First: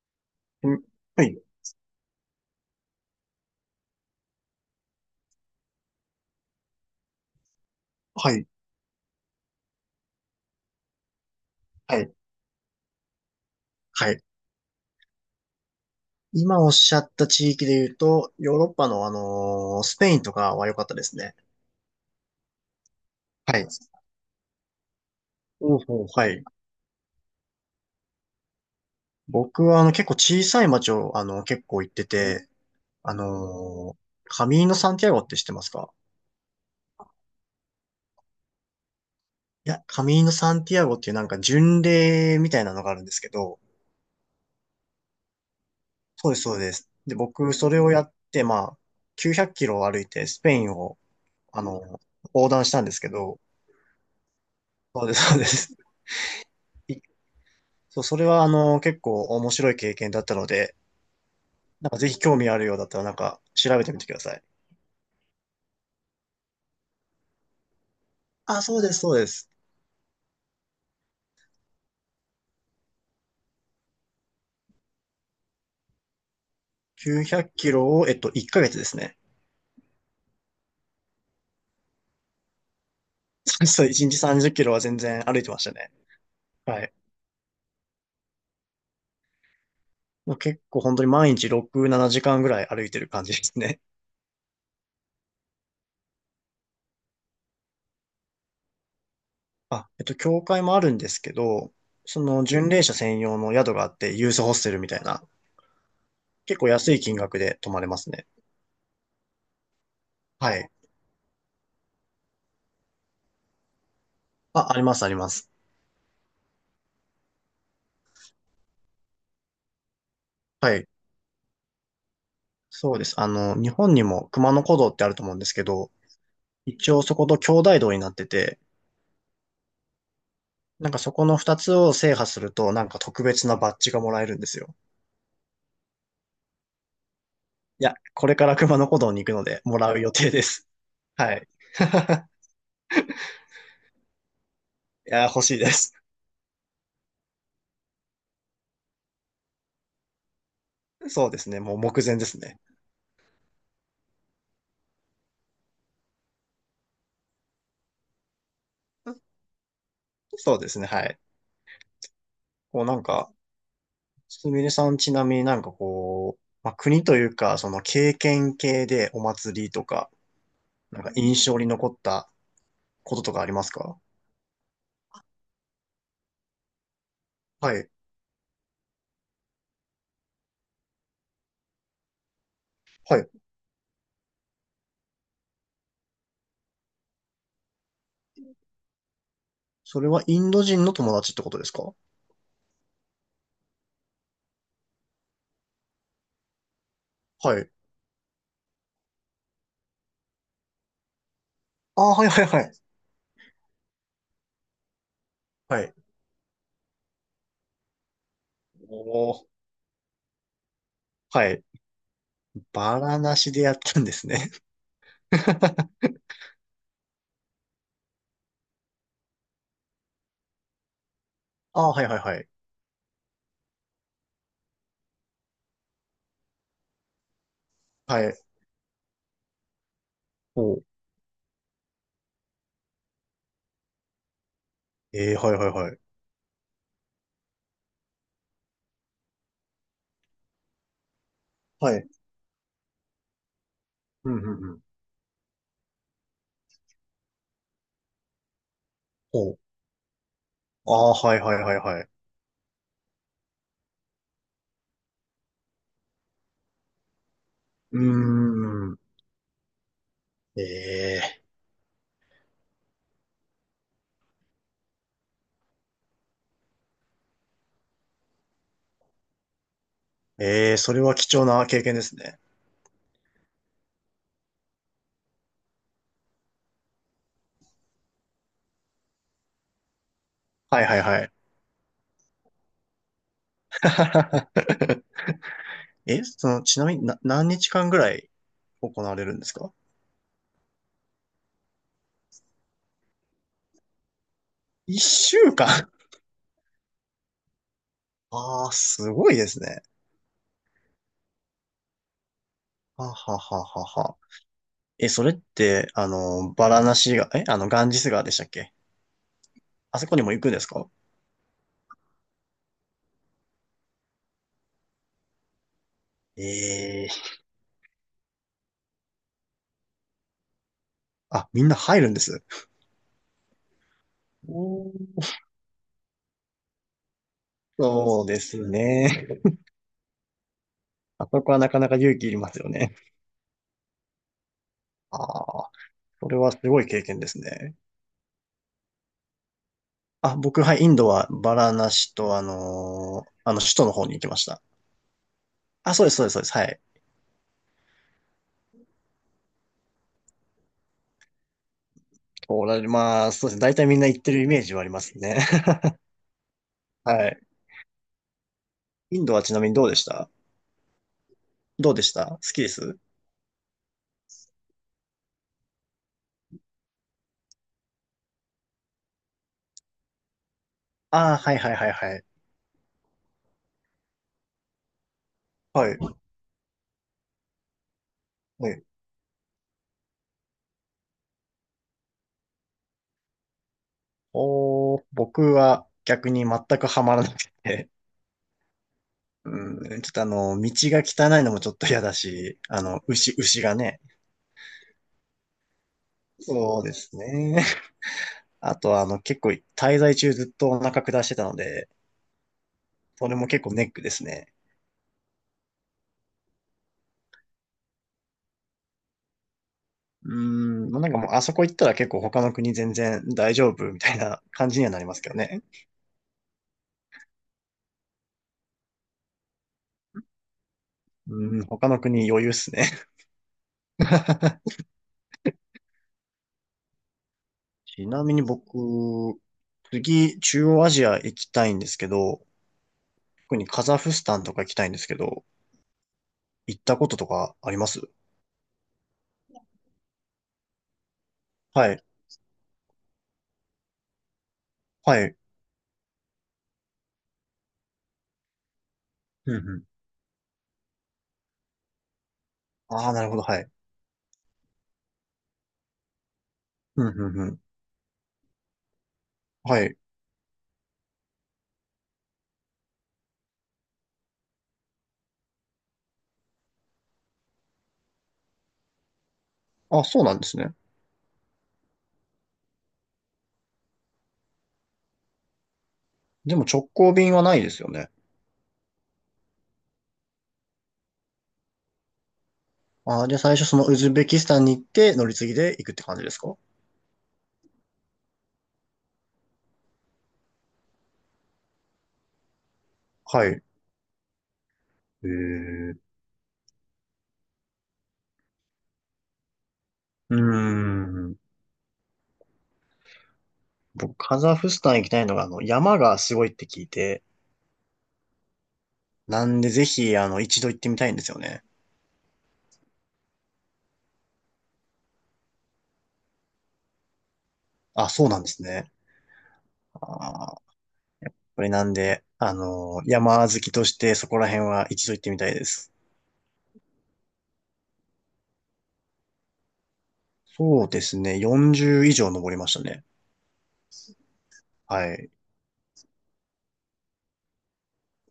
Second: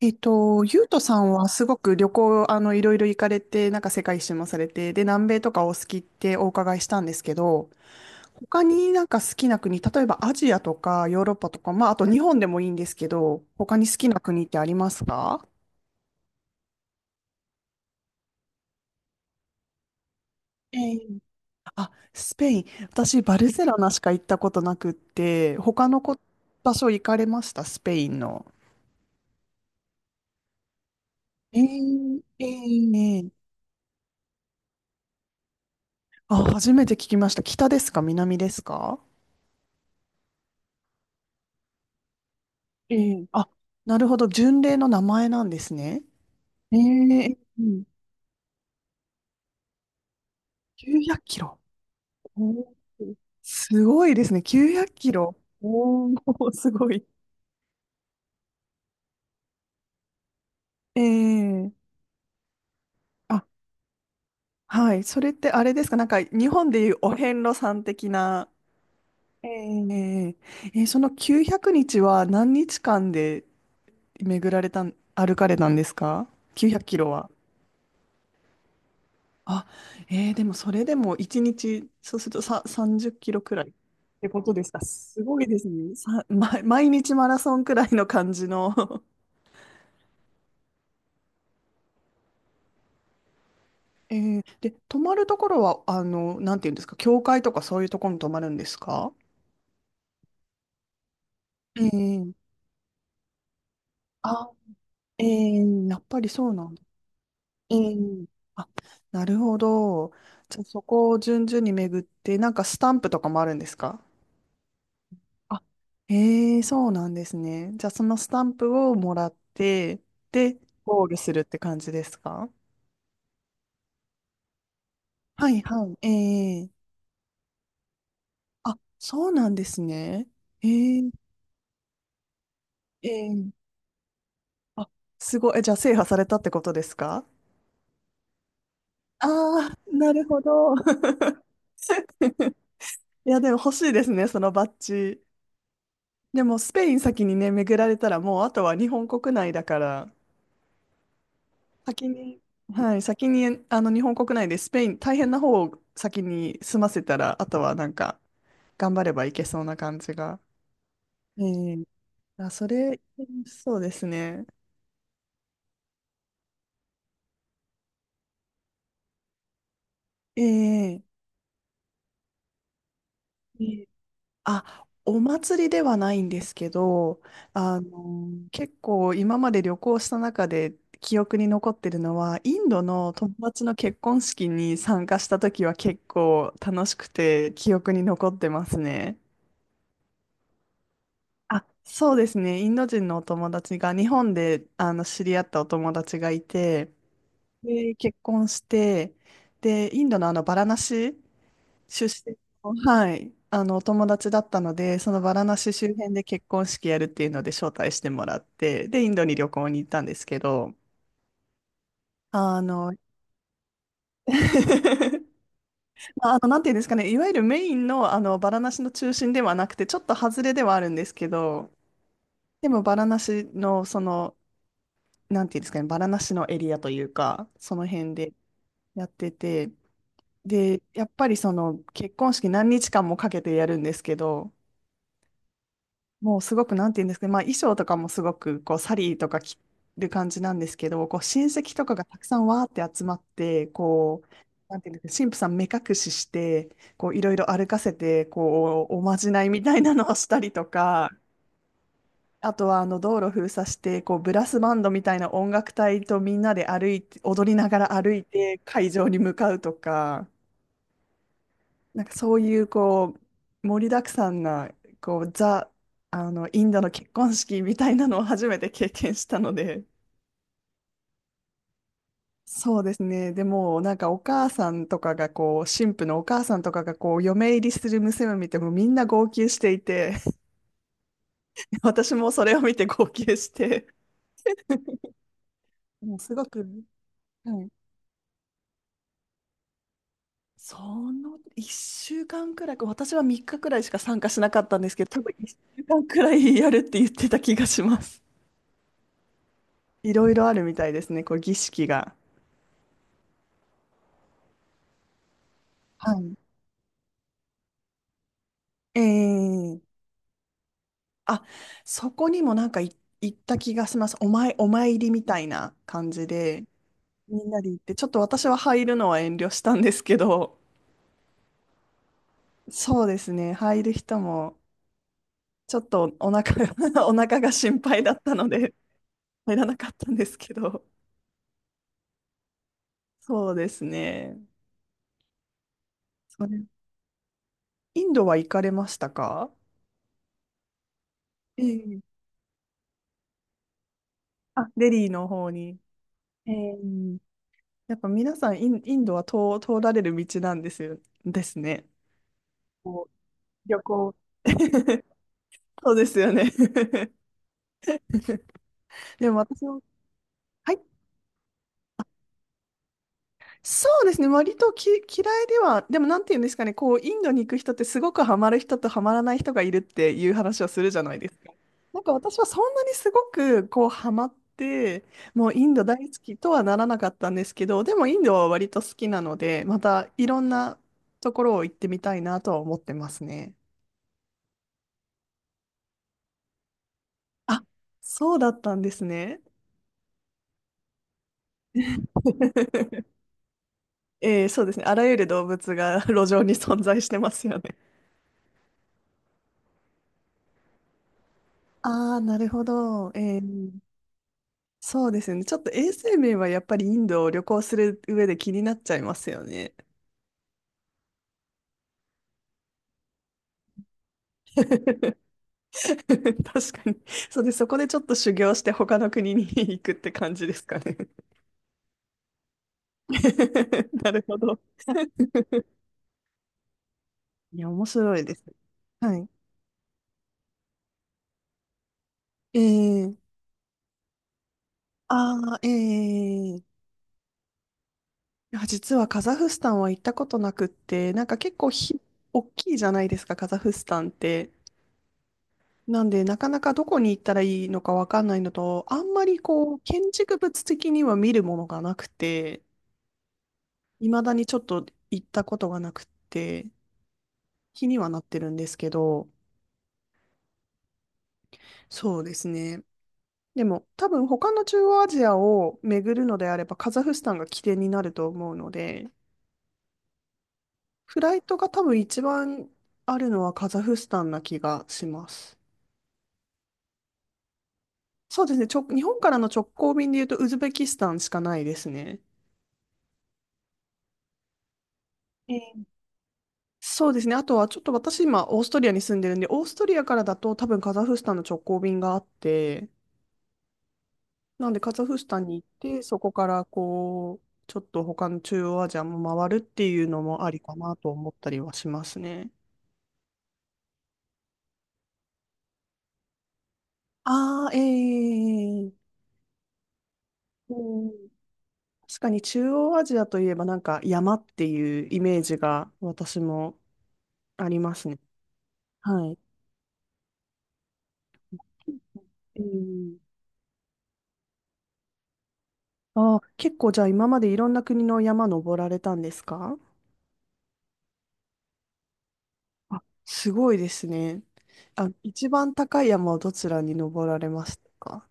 うゆんうとさはんい、はすごく旅行、いろいろ行かれて、なんか世界一周もされて、で、南米とかお好きってお伺いしたんですけど、はい、他になんか好きな国、例えばアジアとかヨーロッパとか、まあ、あはとい。日本でもいいんですけど、他に好きはない。国ってありますか？今おっしゃった地域で言うと、ヨーロッパのスペインとかは良え、かったですね。あ、スペイン。私、バルはセい。ロナしか行ったことなくって、おう他のほう。こ、はい。場所行かれましたスペインの？僕は結構小さい町をえ結構行ってーえて、ーあええ。のーカミーノ・サンティアゴって知ってますか？あ、初めて聞きました。北ですか？南ですか？いや、カミーノ・サンティアゴっていうなんか巡礼みたいなのがえあるんですえ、けあ、ど、なるほど。巡礼の名前なんですね。そうです、そうでえす。で、え。僕うそれん。をやって、まあ、900キロを歩いてスペインを、900キロ。あの横お断しー、たんですけど、すごいですね。900キそうです、ロ。そうです。おお、すご い。そう、それは結構面白い経験だったので、ええ。なんかぜひ興味あるようだったらなんあ、か調べてみてください。はい。それってあれですか？なんか日本でいうお遍路さん的な。あ、そうです、そうでえす。ええ、その900日は何日間で、巡られたん、歩かれたんですか？ 900 キロ900は。キロを、1ヶ月ですね。あ、でもそれでも1日、そうするとさ、30キロくら いっそう1日てこ30とキですロか。は全す然歩ごいいてでましすたね。ね。は毎い。日マラソンくらいの感じの もう結構本当に毎日6、7時間ぐらい歩いてる感じですね。で、泊まるところは、なんていうんですか、教会とかそういうところに泊まるんですか？あ、教会もあるんですけど、えそー、の巡礼者専用の宿があって、ユースあ、ホステルみたいな、やっぱりそう結な構んだ。安い金額で泊えまれますー、ね。なるほど。はじゃあい。そこを順々に巡って、なんかスタンプとかもあるんですか？あ、あります、あります。あ、へえ、そうなんですね。じゃあ、そのスタンプをもらって、で、はい。ゴールするって感じですか？そうです。日本にも熊野古道ってあると思うんではすいけはど、い。ええ、一応そこと兄弟道になってて、あ、そうなんですね。なんえかえそこの二つを制覇すると、なんか特別えなえ、バッジがもらえるんですよ。あ、すごい。え、じゃあ、制覇されたってことですか？いや、これから熊野古道にあ行くので、あもらー、う予なる定ほです。ど。はい。いや、でも欲しいですね、そのバッいジ。や、欲しいです。でも、スペイン先にね、巡られたら、もう、あとは日本国内だから、そうですね。もう目先前ですに、ね。はい、先に、日本国内でスペイン、大変な方を先に済ませたら、あとはなんか、頑張ればいけそうな感じが。そうですね。はい。ええ、あ、そこうなれ、んか、そうですね。すみれさんちなみになんかこう、まあ、国というか、その経験系でお祭りとか、なえんかえ印象に残ったこととかありまえすえ、か？あ、お祭りではないんですけど、はい。結構今まで旅行した中で記憶に残ってるのは、インドのはい。友達の結婚式に参加した時は結構楽しくて記憶に残ってますね。それはインド人の友達ってことであ、すか？そうですね。インド人のお友達が日本で知り合ったお友達がいて、はい。で、結婚して、で、インドのバラナシあ出あ、はい身はいはい。の、はい、お友達だったので、そのバラナシは周い。辺で結婚式やるっていうので招待してもらって、おで、インドにお、旅行に行ったんですけど、はい。あの、バラなしでやったんですね。まあの、なんていうんですかね、いわゆるメインの、バラナシの中心ではなくて、ちょっと外れではあるんですけど、ああ、はいはいはい。でも、バラナシの、なんていうんですかね、バラナシのエリアというか、その辺はでい。やってて、おで、う。やっぱりその結婚式何日間もかけてやるんですけど、ええ、はいはいはい。もうすごくなんて言うんですかね、まあ衣装とかもすごくこうサリーとか着る感じなんですけど、こう親戚とかはがい。たくさんわーって集まって、こうう、んうんうなんん。ていうんですかね、神父さん目隠しして、こういろいろ歩かせて、こうおまじないおう。みたいなのをしたりとあか、あ、はいはいはいはい。あとは道路封鎖して、こうブラスバンドみたいな音楽隊とみんなで歩いて、踊りながらうー歩いて会ん。場に向かうとか、ええ、なんかそういうこう盛りだくさんなこうザあのインドの結婚式みたいなのを初めて経験したので。ええ、それは貴重な経験ですね。そうですね。でもなんかお母さんとかがこう新婦のお母さんとかがこう嫁入りする娘を見てもみんな号泣していて はいはいはい。私もそれを見て号泣して もうえ、すごそく、の、ちなみにな、何は日い、間ぐらい行われるんですか？その1週間くらい私は3日くらいしか参加しなかったんです一けど、多分週1間。 週 間くらいやるって言ってた気がします。ああ、すごいですね。いろいろあるみたいですね、こう儀式が。はははははは。え、それって、はい。バラナシが…え、ガンジス川でしたっけ？ええ、あそこにも行くんですか？あ、そこにもなんか行った気がします。お参りみたいな感じえで、えー、みんなで行って、ちょっと私は入るのは遠慮したんですけど、あ、みんな入るんです。そうですね、入る人も、おー、ちょっとお腹が お腹が心配だっそうたでのすで、ね。入らなかったんですけど、あそこはなかなか勇気いりますよね。そうですね。ああ、それそはすれ、ごい経験ですね。インドは行かれましたか？あ、僕、はい、インドはバラナえシえ、と、首都の方に行きました。あ、デリーの方に。あ、そうです、そうです、そうでえす。はえ。い。やっぱ皆さんインドは通られる道なんですよ、ですね。おられ、こまあ、そうですね。う大旅体みんな行。行ってるイメージはありま すね。そうですよね。はい。インでドもはちな私みにも、どうでした？はい、どうでした？好きです？そうですね、割と嫌いでは、でもなんていうんですかね、こう、インドに行く人ってすごくハマる人とハマらない人がいるっていう話をするじゃないであすあー、か。はい、はい、はい、なんかはい。私はそんなにすごくこう、ハマって、もうインドは大い。好きとはならなかったんですけど、でもインドはは割とい。好きなので、またいろんなところを行ってみたいなとは思ってますね。おー、僕は逆に全くハマらなくあ、て、そうだったんですね。うん、ちょっと道が汚いのもちょっと嫌だし、牛、牛がね。そうですね。あらゆる動物が 路上にそ存うで在しすてますよね。ね。あとは結構滞在中ずっとお腹下してたので、ああ、なるほど。それも結構ネックですね。そうですよね。ちょっと衛生面はやっぱりインドを旅行する上で気になっちゃいますよね。うん、なんかもうあそこ行ったら結構他の国全然大丈夫みたいな 感じにはな確りかますけどね。に。そうで、そこでちょっと修行して他の国に 行くって感じですかね。うん、他の国余裕っすね。なるほど。いや、面ち白ないみでにす。はい。僕、次、中央アジア行きたいんですけど、えー、特にカザフスタンとか行きたいんですけど、ああ、ええ、行ったこととかあります？いや、実はカザフスタンは行ったことなくって、なんか結構はい。大きいじゃないですか、カザフスタンって。はい。なんで、なかなかどこに行ったらいいのかわかんないのと、あんまりうんうこう、ん。建築物的には見るものがなくて、ああ、なるほど。はい。未だにちょっと行ったことがなくって、うん、うん、うん。気にはなってるんですけど、はい。そうですね。でも、多分他の中央アジアを巡るのであれば、カザフスタンが起点になると思うので、あ、そうなんですね。フライトが多分一番あるのはカザフスタンな気がします。でも直行便はないですよね。そうですね。日本からの直行便で言うと、ウズベキスタンしかないですね。ああ、じゃあ最初そのウズベキスタンに行って乗り継えぎでえ、行くって感じですか？そうですね。あとは、ちょっと私今、オーストリアに住んでるんで、オーストリアからだと多分カザフスタンの直行便があって、はい。なんでカザフスえタンに行っー、て、そこからこう、ちょっと他の中央アジアも回るっていうのうーもありかなと思っん。たりはしますね。僕、カザフスタン行きたいのが、山がすごいって聞いて、ああ、ええ、なんでぜひ、一度う行ってみたいんでん、すよね。確かに中央アジアといえばなんか山っていうイメージが私もありますあ、ね。そうなんですね。はい。あー、これなんで、うん、山好きとしてそこら辺は一度行ってみたいです。ああ、結構じゃあ今までいろんな国の山登られたんですか？そうですね、40以上登りましたあ、ね。すごいですね。あ、はい。一番高い山をどちらに登られましたか？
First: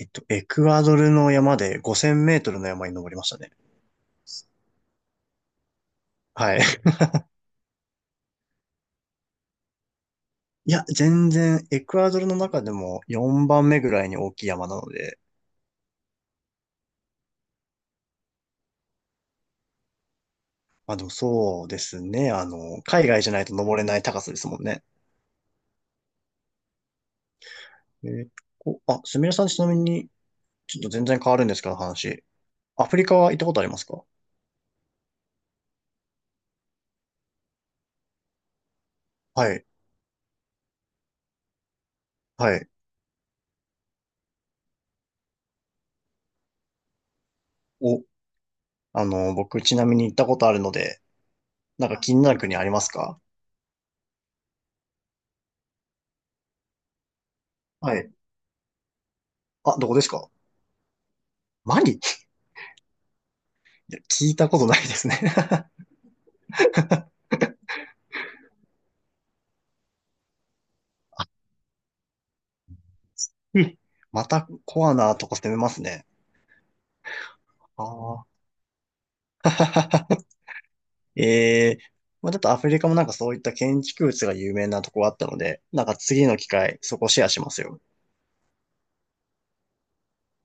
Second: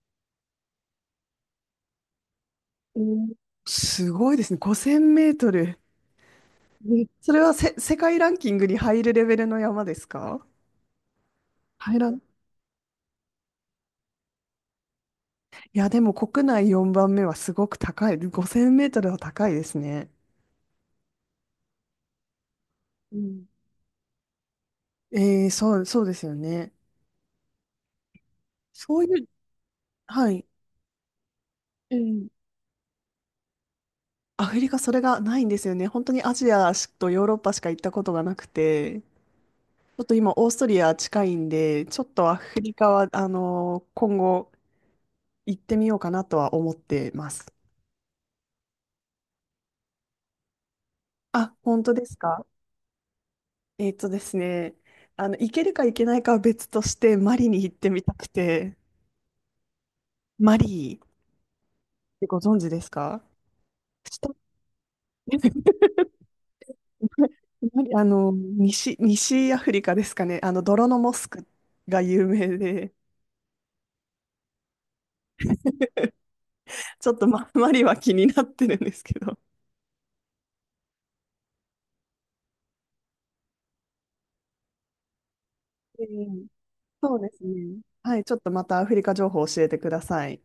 エクアドルの山で5000メートルの山にお登りましー、たね。すごいですね。5000メートル。はい。え、それは世界ランキングに入るレベルの山ですか？いや、全然、エ入クらアん。ドいルの中でも4番目ぐらいに大きい山なので、や、でも国内4番目はすごく高い。5000メートルは高いですね。まあでもそうですね、海う外じゃないん、と登れない高さですもんね。そうですよね。えー、こそあ、うすいう、みれさんちなみに、はい。ちょっと全然変わるんですけど話。ええ、アフリカは行ったことありますか？アフリカそれがないんですよね。本当にアジアとヨーロッパしか行ったことがなくて、ちはい、ょっと今オーストリア近いんで、ちょっとアはフい。リカは、今後行ってみようかなとは思ってます。お、僕ちなみに行ったことあるので、あ、本なん当かで気すになるか？国ありますか？えっとですね、行けるか行けないかは別として、マリに行ってはみい。たくて、あ、どこですか？マリっマリ、いてご存知ですか？や、聞下 いたことないですね。マリ西アフリカですかね。泥のモスクが有名で、うん、またコアなとこ攻めますね。ちょっとマリあは気にあ。なってるんですけど。ええ、まあ、ちょっとアフリカもなんかそういった建築物が有名なとこあったので、なんかう次の機ん、会、そこそうシェでアしすますね。よ。はい、ちょっとまたアフリカ情報教えてください。